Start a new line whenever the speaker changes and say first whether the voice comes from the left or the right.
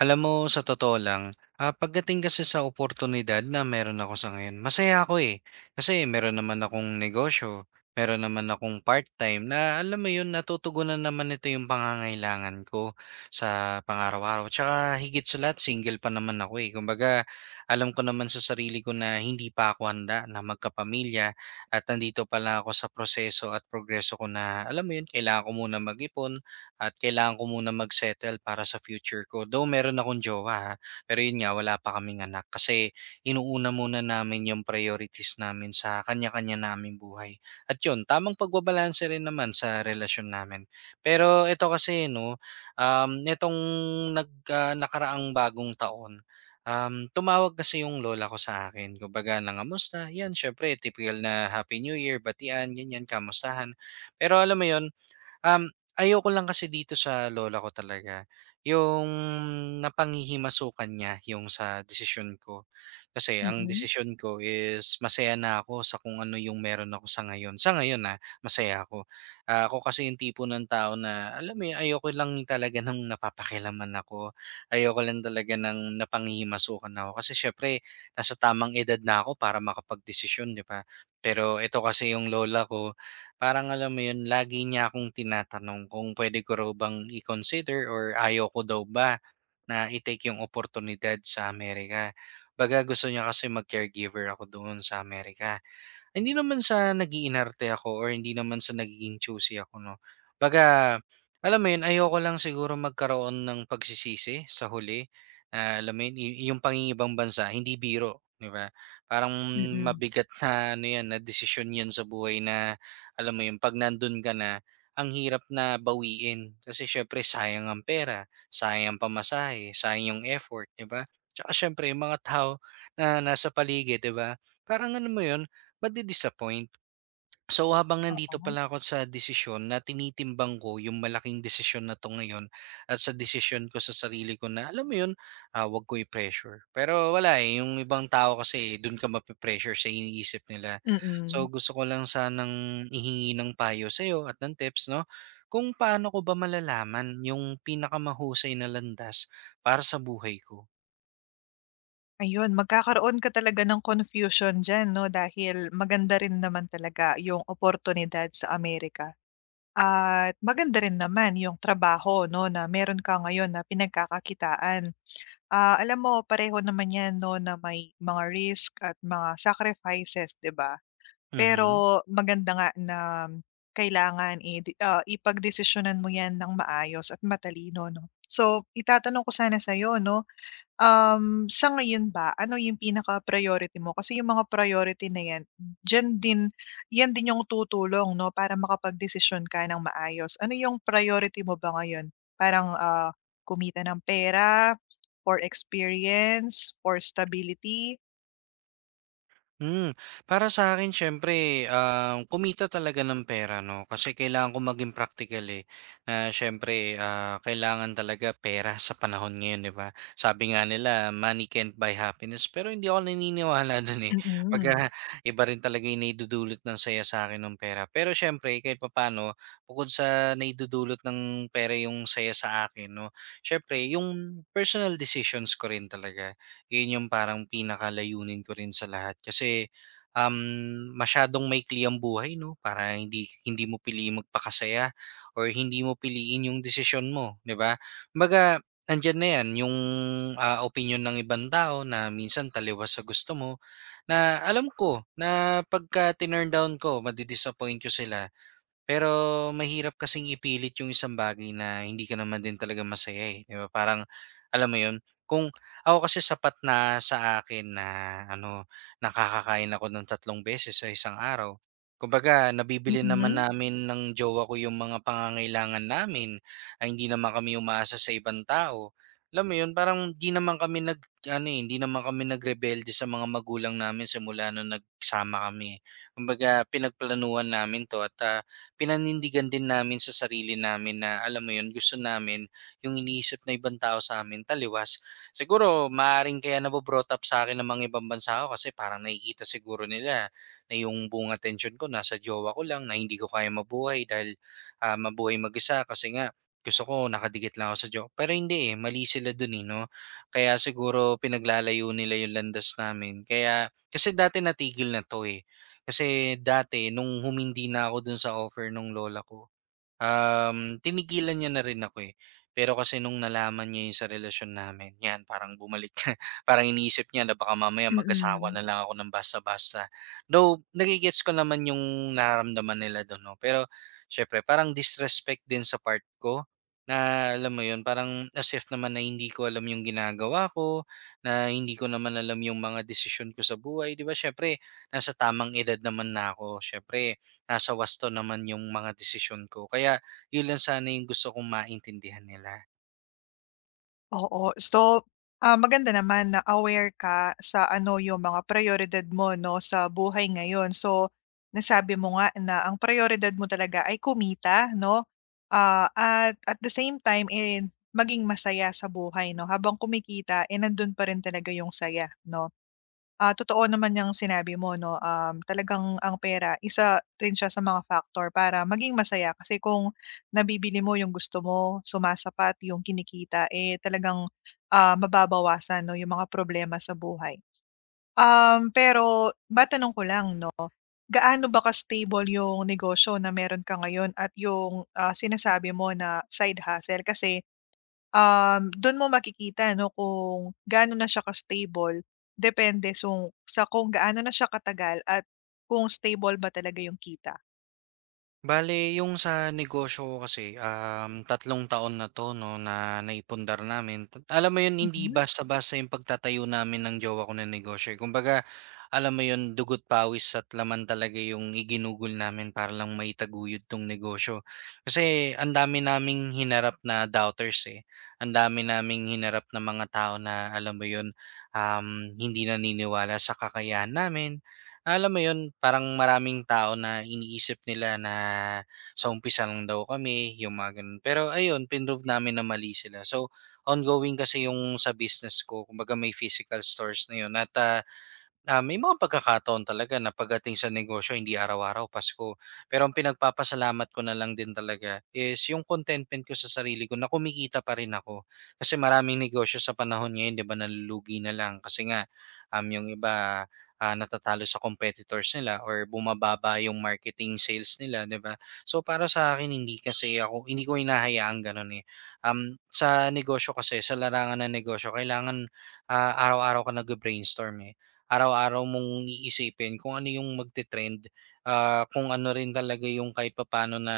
right: Alam mo, sa totoo lang, pagdating kasi sa oportunidad na meron ako sa ngayon, masaya ako eh. Kasi meron naman akong negosyo, meron naman akong part-time na alam mo yun, natutugunan naman nito yung pangangailangan ko sa pangaraw-araw. Tsaka higit sa lahat, single pa naman ako eh. Kumbaga, alam ko naman sa sarili ko na hindi pa ako handa na magkapamilya at nandito pala ako sa proseso at progreso ko na alam mo yun, kailangan ko muna mag-ipon, at kailangan ko muna mag-settle para sa future ko. Though meron akong jowa ha, pero yun nga wala pa kaming anak kasi inuuna muna namin yung priorities namin sa kanya-kanya naming buhay. At yun, tamang pagbabalanse rin naman sa relasyon namin. Pero ito kasi no, itong nakaraang bagong taon. Tumawag kasi yung lola ko sa akin. Kumbaga, nangamusta. Yan, syempre, typical na Happy New Year, batian, ganyan, kamustahan. Pero alam mo yun, ayoko lang kasi dito sa lola ko talaga, yung napanghihimasukan niya yung sa desisyon ko. Kasi ang
left: Mm,
right: desisyon ko is masaya na ako sa kung ano yung meron ako sa ngayon. Sa ngayon na masaya ako. Ako kasi yung tipo ng tao na alam mo yun, ayoko lang talaga ng napapakilaman ako. Ayoko lang talaga ng napanghihimasukan ako. Kasi syempre, nasa tamang edad na ako para makapagdesisyon, di ba? Pero ito kasi yung lola ko, parang alam mo yun, lagi niya akong tinatanong kung pwede ko raw bang i-consider or ayaw ko daw ba na i-take yung oportunidad sa Amerika. 'Baga gusto niya kasi mag-caregiver ako doon sa Amerika. Hindi naman sa nagiinarte ako or hindi naman sa nagiging choosy ako 'no. 'Baga, alam mo 'yun, ayoko lang siguro magkaroon ng pagsisisi sa huli na alam mo 'yun, yung pangingibang bansa hindi biro, 'di ba? Parang
left: mm.
right: mabigat na ano 'yan, na desisyon 'yan sa buhay na alam mo 'yun, 'pag nandun ka na, ang hirap na bawiin. Kasi siyempre sayang ang pera, sayang ang pamasahe, sayang yung effort, 'di ba? Tsaka siyempre yung mga tao na nasa paligid, 'di ba? Parang ano mo 'yun, madi-disappoint. So, habang nandito
left: Oo,
right: pala ako sa desisyon na tinitimbang ko yung malaking desisyon na 'to ngayon at sa desisyon ko sa sarili ko na alam mo yun, wag ko i-pressure. Pero wala, eh, yung ibang tao kasi dun ka mape-pressure sa iniisip nila. So,
left: mm.
right: gusto ko lang sanang ihingi ng payo sa'yo at ng tips 'no, kung paano ko ba malalaman yung pinakamahusay na landas para sa buhay ko?
left: Ayun, magkakaroon ka talaga ng confusion diyan 'no, dahil maganda rin naman talaga yung oportunidad sa Amerika at maganda rin naman yung trabaho 'no, na meron ka ngayon na pinagkakakitaan. Ah, alam mo pareho naman 'yan 'no, na may mga risk at mga sacrifices, 'di ba?
right: Mhm.
left: Pero maganda nga na kailangan ipagdesisyonan mo 'yan ng maayos at matalino 'no. So, itatanong ko sana sa'yo 'no. Sa ngayon ba, ano yung pinaka-priority mo? Kasi yung mga priority na yan, diyan din yung tutulong 'no, para makapagdesisyon ka ng maayos. Ano yung priority mo ba ngayon? Parang, kumita ng pera, for experience, for stability?
right: Hmm, para sa akin, siyempre, kumita talaga ng pera 'no, kasi kailangan kong maging praktikal, eh, na siyempre, kailangan talaga pera sa panahon ngayon, 'di ba? Sabi nga nila, "Money can't buy happiness," pero hindi ako naniniwala do'n, eh,
left: Mm,
right: pagka iba rin talaga yung naidudulot ng saya sa akin ng pera. Pero siyempre kahit papaano, bukod sa naidudulot ng pera yung saya sa akin 'no, siyempre yung personal decisions ko rin talaga. Yun yung parang pinakalayunin ko rin sa lahat kasi, um, masyadong maikli ang buhay 'no, para hindi hindi mo piliing magpakasaya or hindi mo piliin yung desisyon mo, 'di ba? maga Nandiyan na yan yung opinyon ng ibang tao na minsan taliwas sa gusto mo, na alam ko na pagka tinurn down ko madi-disappoint ko sila. Pero mahirap kasing ipilit yung isang bagay na hindi ka naman din talaga masaya, eh, 'di ba? Parang alam mo 'yun, kung ako kasi sapat na sa akin na ano, nakakakain ako ng 3 beses sa isang araw. Kumbaga, nabibili naman
left: mm,
right: namin ng jowa ko yung mga pangangailangan namin, ay hindi naman kami umaasa sa ibang tao. Alam mo 'yun, parang hindi naman kami nag ano, eh, hindi naman kami nagrebelde sa mga magulang namin simula nung nagsama kami. Kumbaga, pinagplanuhan namin 'to at pinanindigan din namin sa sarili namin na alam mo yun, gusto namin yung iniisip na ibang tao sa amin taliwas. Siguro maaaring kaya nabo-brought up sa akin ng mga ibang bansa ko kasi parang nakikita siguro nila na yung buong attention ko nasa jowa ko lang na hindi ko kaya mabuhay dahil mabuhay mag-isa kasi nga gusto ko nakadikit lang ako sa jowa. Pero hindi eh, mali sila dun eh, no? Kaya siguro pinaglalayo nila yung landas namin. Kaya, kasi dati natigil na to eh. Kasi dati nung humindi na ako dun sa offer nung lola ko, tinigilan niya na rin ako eh. Pero kasi nung nalaman niya yung sa relasyon namin, yan, parang bumalik na. Parang iniisip niya na baka mamaya mag-asawa
left: mm.
right: na lang ako ng basta-basta. Though, nagigets ko naman yung nararamdaman nila doon. No? Pero, syempre, parang disrespect din sa part ko na alam mo yun, parang as if naman na hindi ko alam yung ginagawa ko, na hindi ko naman alam yung mga desisyon ko sa buhay. Di ba, syempre, nasa tamang edad naman na ako. Syempre, nasa wasto naman yung mga desisyon ko. Kaya yun lang sana yung gusto kong maintindihan nila.
left: Oo. So, maganda naman na aware ka sa ano yung mga prayoridad mo 'no, sa buhay ngayon. So, nasabi mo nga na ang prayoridad mo talaga ay kumita 'no, at the same time, eh, maging masaya sa buhay 'no. Habang kumikita, eh, nandun pa rin talaga yung saya 'no. Ah, totoo naman yung sinabi mo 'no, talagang ang pera isa rin siya sa mga factor para maging masaya kasi kung nabibili mo 'yung gusto mo, sumasapat 'yung kinikita, eh, talagang, mababawasan 'no 'yung mga problema sa buhay. Pero matanong ko lang 'no, gaano ba ka-stable 'yung negosyo na meron ka ngayon at 'yung, sinasabi mo na side hustle? Kasi, dun mo makikita ano kung gaano na siya ka-stable, depende sung sa kung gaano na siya katagal at kung stable ba talaga yung kita.
right: Bale, yung sa negosyo ko kasi, 3 taon na to, no, na naipundar namin. Alam mo yun, hindi
left: Mm,
right: basta-basta yung pagtatayo namin ng jowa ko na negosyo, eh. Kumbaga, alam mo yun, dugot pawis at laman talaga yung iginugol namin para lang maitaguyod tong negosyo. Kasi ang dami naming hinarap na doubters eh. Ang dami naming hinarap na mga tao na, alam mo yun, um, hindi naniniwala sa kakayahan namin, alam mo 'yun, parang maraming tao na iniisip nila na sa umpisa lang daw kami, yung mga gano'n. Pero ayun, pinrove namin na mali sila. So, ongoing kasi yung sa business ko, kumbaga may physical stores na 'yun at, may mga pagkakataon talaga na pagdating sa negosyo hindi araw-araw Pasko. Pero ang pinagpapasalamat ko na lang din talaga is yung contentment ko sa sarili ko na kumikita pa rin ako. Kasi maraming negosyo sa panahon ngayon, 'di ba, nalulugi na lang kasi nga yung iba natatalo sa competitors nila or bumababa yung marketing sales nila, 'di ba? So para sa akin hindi kasi ako hindi ko hinahayaang ganun eh. Sa negosyo kasi sa larangan ng negosyo kailangan araw-araw ka nag-brainstorm eh, araw-araw mong iisipin kung ano yung magte-trend, kung ano rin talaga yung kahit papaano na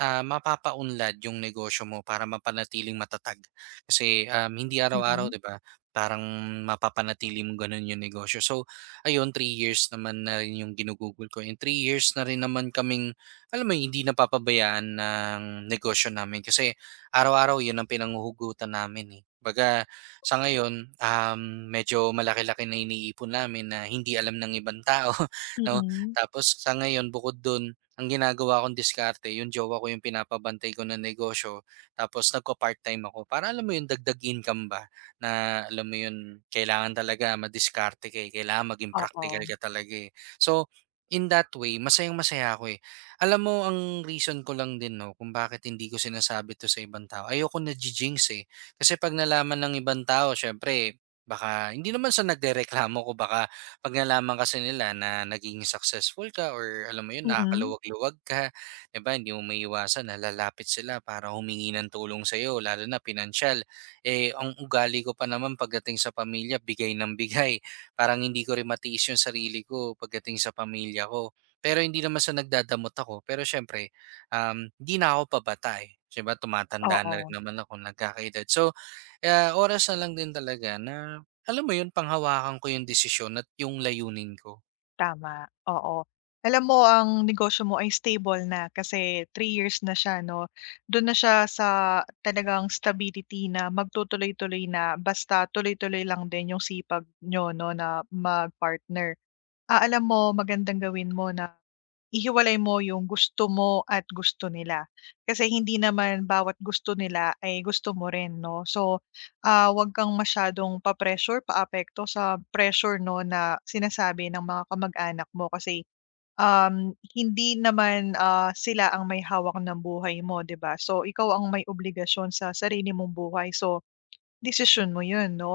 right: mapapaunlad yung negosyo mo para mapanatiling matatag. Kasi, hindi araw-araw
left: mm,
right: 'di ba, parang mapapanatili mong gano'n yung negosyo. So, ayun 3 years naman na rin yung ginugugol ko and 3 years na rin naman kaming alam mo yun, hindi napapabayaan ng negosyo namin kasi araw-araw yun ang pinanghuhugutan namin, eh. Kumbaga sa ngayon, medyo malaki-laki na iniipon namin na hindi alam ng ibang tao, 'no?
left: mm.
right: Tapos sa ngayon, bukod dun, ang ginagawa kong diskarte yung jowa ko yung pinapabantay ko na negosyo, tapos nagko part time ako para alam mo yun, dagdag income ba na alam mo yun, kailangan talaga madiskarte ka, eh, kailangan maging praktikal
left: Oo,
right: ka talaga, eh. So, in that way, masayang-masaya ako, eh. Alam mo ang reason ko lang din 'no, kung bakit hindi ko sinasabi 'to sa ibang tao, ayoko na jinx kasi 'pag nalaman ng ibang tao siyempre baka hindi naman sa nagrereklamo ko baka 'pag nalaman kasi nila na naging successful ka or alam mo yun,
left: mm,
right: nakakaluwag-luwag ka, 'di ba, hindi mo maiiwasan na lalapit sila para humingi ng tulong sa'yo lalo na pinansyal. Eh, ang ugali ko pa naman pagdating sa pamilya bigay ng bigay, parang hindi ko rin matiis yung sarili ko pagdating sa pamilya ko. Pero hindi naman sa nagdadamot ako, pero siyempre hindi na ako pabata, eh. Siyempre tumatanda na rin
left: oo,
right: naman ako, nagkakaedad. So, oras na lang din talaga na alam mo 'yun, panghawakan ko 'yung desisyon at 'yung layunin ko.
left: tama, oo. Alam mo ang negosyo mo ay stable na kasi 3 years na siya 'no, dun na siya sa talagang stability na magtutuloy-tuloy na basta tuloy-tuloy lang din yung sipag niyo 'no na mag-partner. Ah, alam mo magandang gawin mo na ihiwalay mo yung gusto mo at gusto nila. Kasi hindi naman bawat gusto nila ay gusto mo rin 'no. So, 'wag kang masyadong pa-pressure, paapekto sa pressure 'no na sinasabi ng mga kamag-anak mo kasi, hindi naman, sila ang may hawak ng buhay mo 'di ba. So, ikaw ang may obligasyon sa sarili mong buhay. So, decision mo 'yun 'no.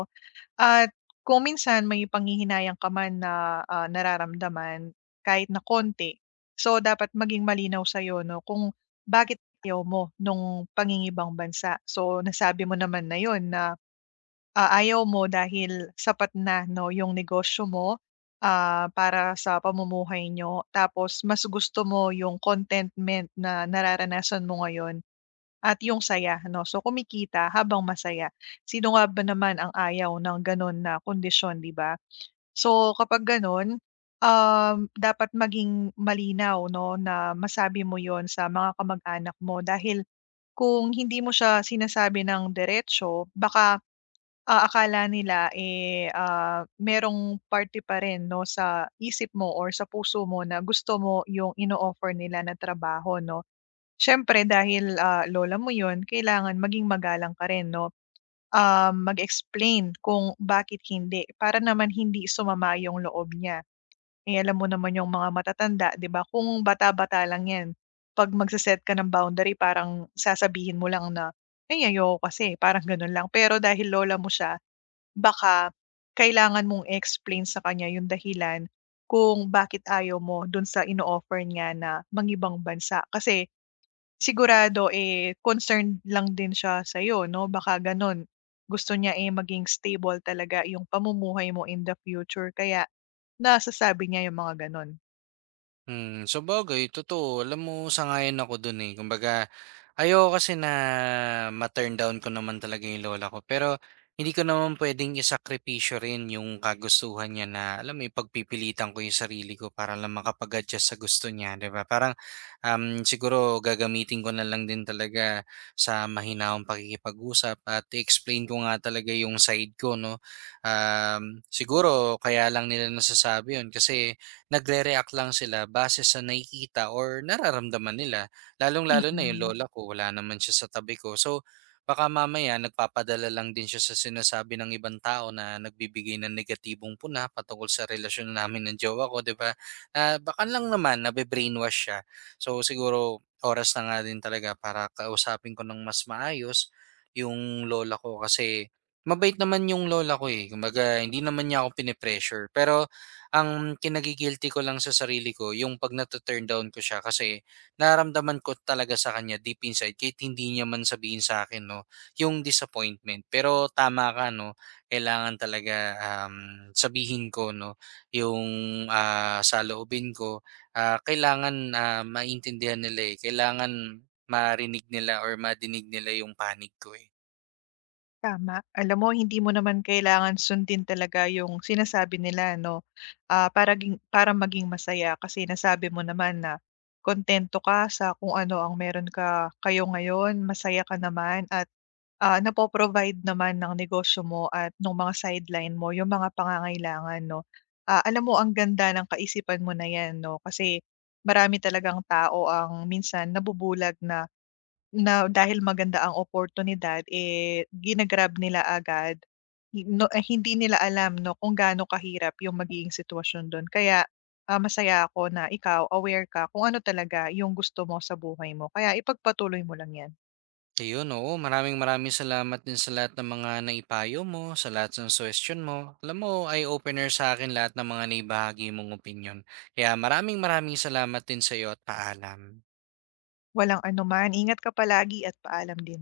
left: At kung minsan may panghihinayang ka man na, nararamdaman kahit na konti, so dapat maging malinaw sa'yo 'no kung bakit ayaw mo nung pangingibang bansa. So nasabi mo naman na yon na ayaw mo dahil sapat na 'no, yung negosyo mo, para sa pamumuhay niyo tapos mas gusto mo yung contentment na nararanasan mo ngayon at yung saya 'no. So, kumikita habang masaya. Sino nga ba naman ang ayaw ng gano'n na kondisyon, 'di ba? So, kapag gano'n, dapat maging malinaw 'no na masabi mo 'yon sa mga kamag-anak mo dahil kung hindi mo siya sinasabi ng diretso baka akala nila, eh, merong party pa rin 'no, sa isip mo or sa puso mo na gusto mo yung ino-offer nila na trabaho 'no. Siyempre dahil, lola mo yun kailangan maging magalang ka rin 'no. Mag-explain kung bakit hindi, para naman hindi sumama yung loob niya. Eh, alam mo naman yung mga matatanda 'di ba, kung bata-bata lang 'yan, 'pag magse ka ng boundary parang sasabihin mo lang na, "Ay ayoko kasi," parang gano'n lang. Pero dahil lola mo siya, baka kailangan mong explain sa kanya yung dahilan kung bakit ayaw mo dun sa ino-offer niya na mang-ibang bansa. Kasi sigurado, eh, concerned lang din siya sa sa'yo, 'no? Baka gano'n, gusto niya, eh, maging stable talaga yung pamumuhay mo in the future kaya nasasabi niya yung mga gano'n.
right: Hmm, so sabagay totoo, alam mo sangayon ako dun eh. Kumbaga ayoko kasi na ma-turn down ko naman talaga 'yung lola ko, pero hindi ko naman puwedeng isakripisyo rin 'yung kagustuhan niya na alam mo 'yung pagpipilitan ko 'yung sarili ko para lang makapag-adjust sa gusto niya, 'di ba? Parang siguro gagamitin ko na lang din talaga sa mahinahong pakikipag-usap at explain ko nga talaga yung side ko, no? Siguro kaya lang nila nasasabi yun kasi nagre-react lang sila base sa nakikita or nararamdaman nila. Lalong-lalo na yung
left: Mm.
right: lola ko, wala naman siya sa tabi ko. So, baka mamaya nagpapadala lang din siya sa sinasabi ng ibang tao na nagbibigay ng negatibong puna patungkol sa relasyon namin ng jowa ko, di ba? Baka lang naman nabe-brainwash siya. So siguro oras na nga din talaga para kausapin ko ng mas maayos yung lola ko kasi mabait naman yung lola ko eh. Kumbaga, hindi naman niya ako pinipressure. Pero ang kinagigilty ko lang sa sarili ko, yung pag nata-turn down ko siya kasi naramdaman ko talaga sa kanya deep inside kahit hindi niya man sabihin sa akin, no, yung disappointment. Pero tama ka, no, kailangan talaga sabihin ko, no, yung saloobin ko. Kailangan maintindihan nila, eh. Kailangan marinig nila or madinig nila yung panig ko, eh.
left: Tama. Alam mo hindi mo naman kailangan sundin talaga yung sinasabi nila 'no, para maging masaya kasi nasabi mo naman na kontento ka sa kung ano ang meron ka kayo ngayon, masaya ka naman at, napo-provide naman ng negosyo mo at nung mga sideline mo yung mga pangangailangan 'no. Ah, alam mo ang ganda ng kaisipan mo na 'yan 'no, kasi marami talagang tao ang minsan nabubulag na na dahil maganda ang oportunidad, eh, ginagrab nila agad. Hi no eh, hindi nila alam 'no kung gaano kahirap yung magiging sitwasyon dun. Kaya, masaya ako na ikaw aware ka kung ano talaga yung gusto mo sa buhay mo. Kaya ipagpatuloy mo lang yan.
right: Ayun, oo, maraming maraming salamat din sa lahat ng mga naipayo mo, sa lahat ng suhestiyon mo. Alam mo, eye-opener sa'kin lahat ng mga naibahagi mong opinyon. Kaya maraming maraming salamat din sa sa'yo at paalam.
left: Walang anuman, ingat ka palagi at paalam din.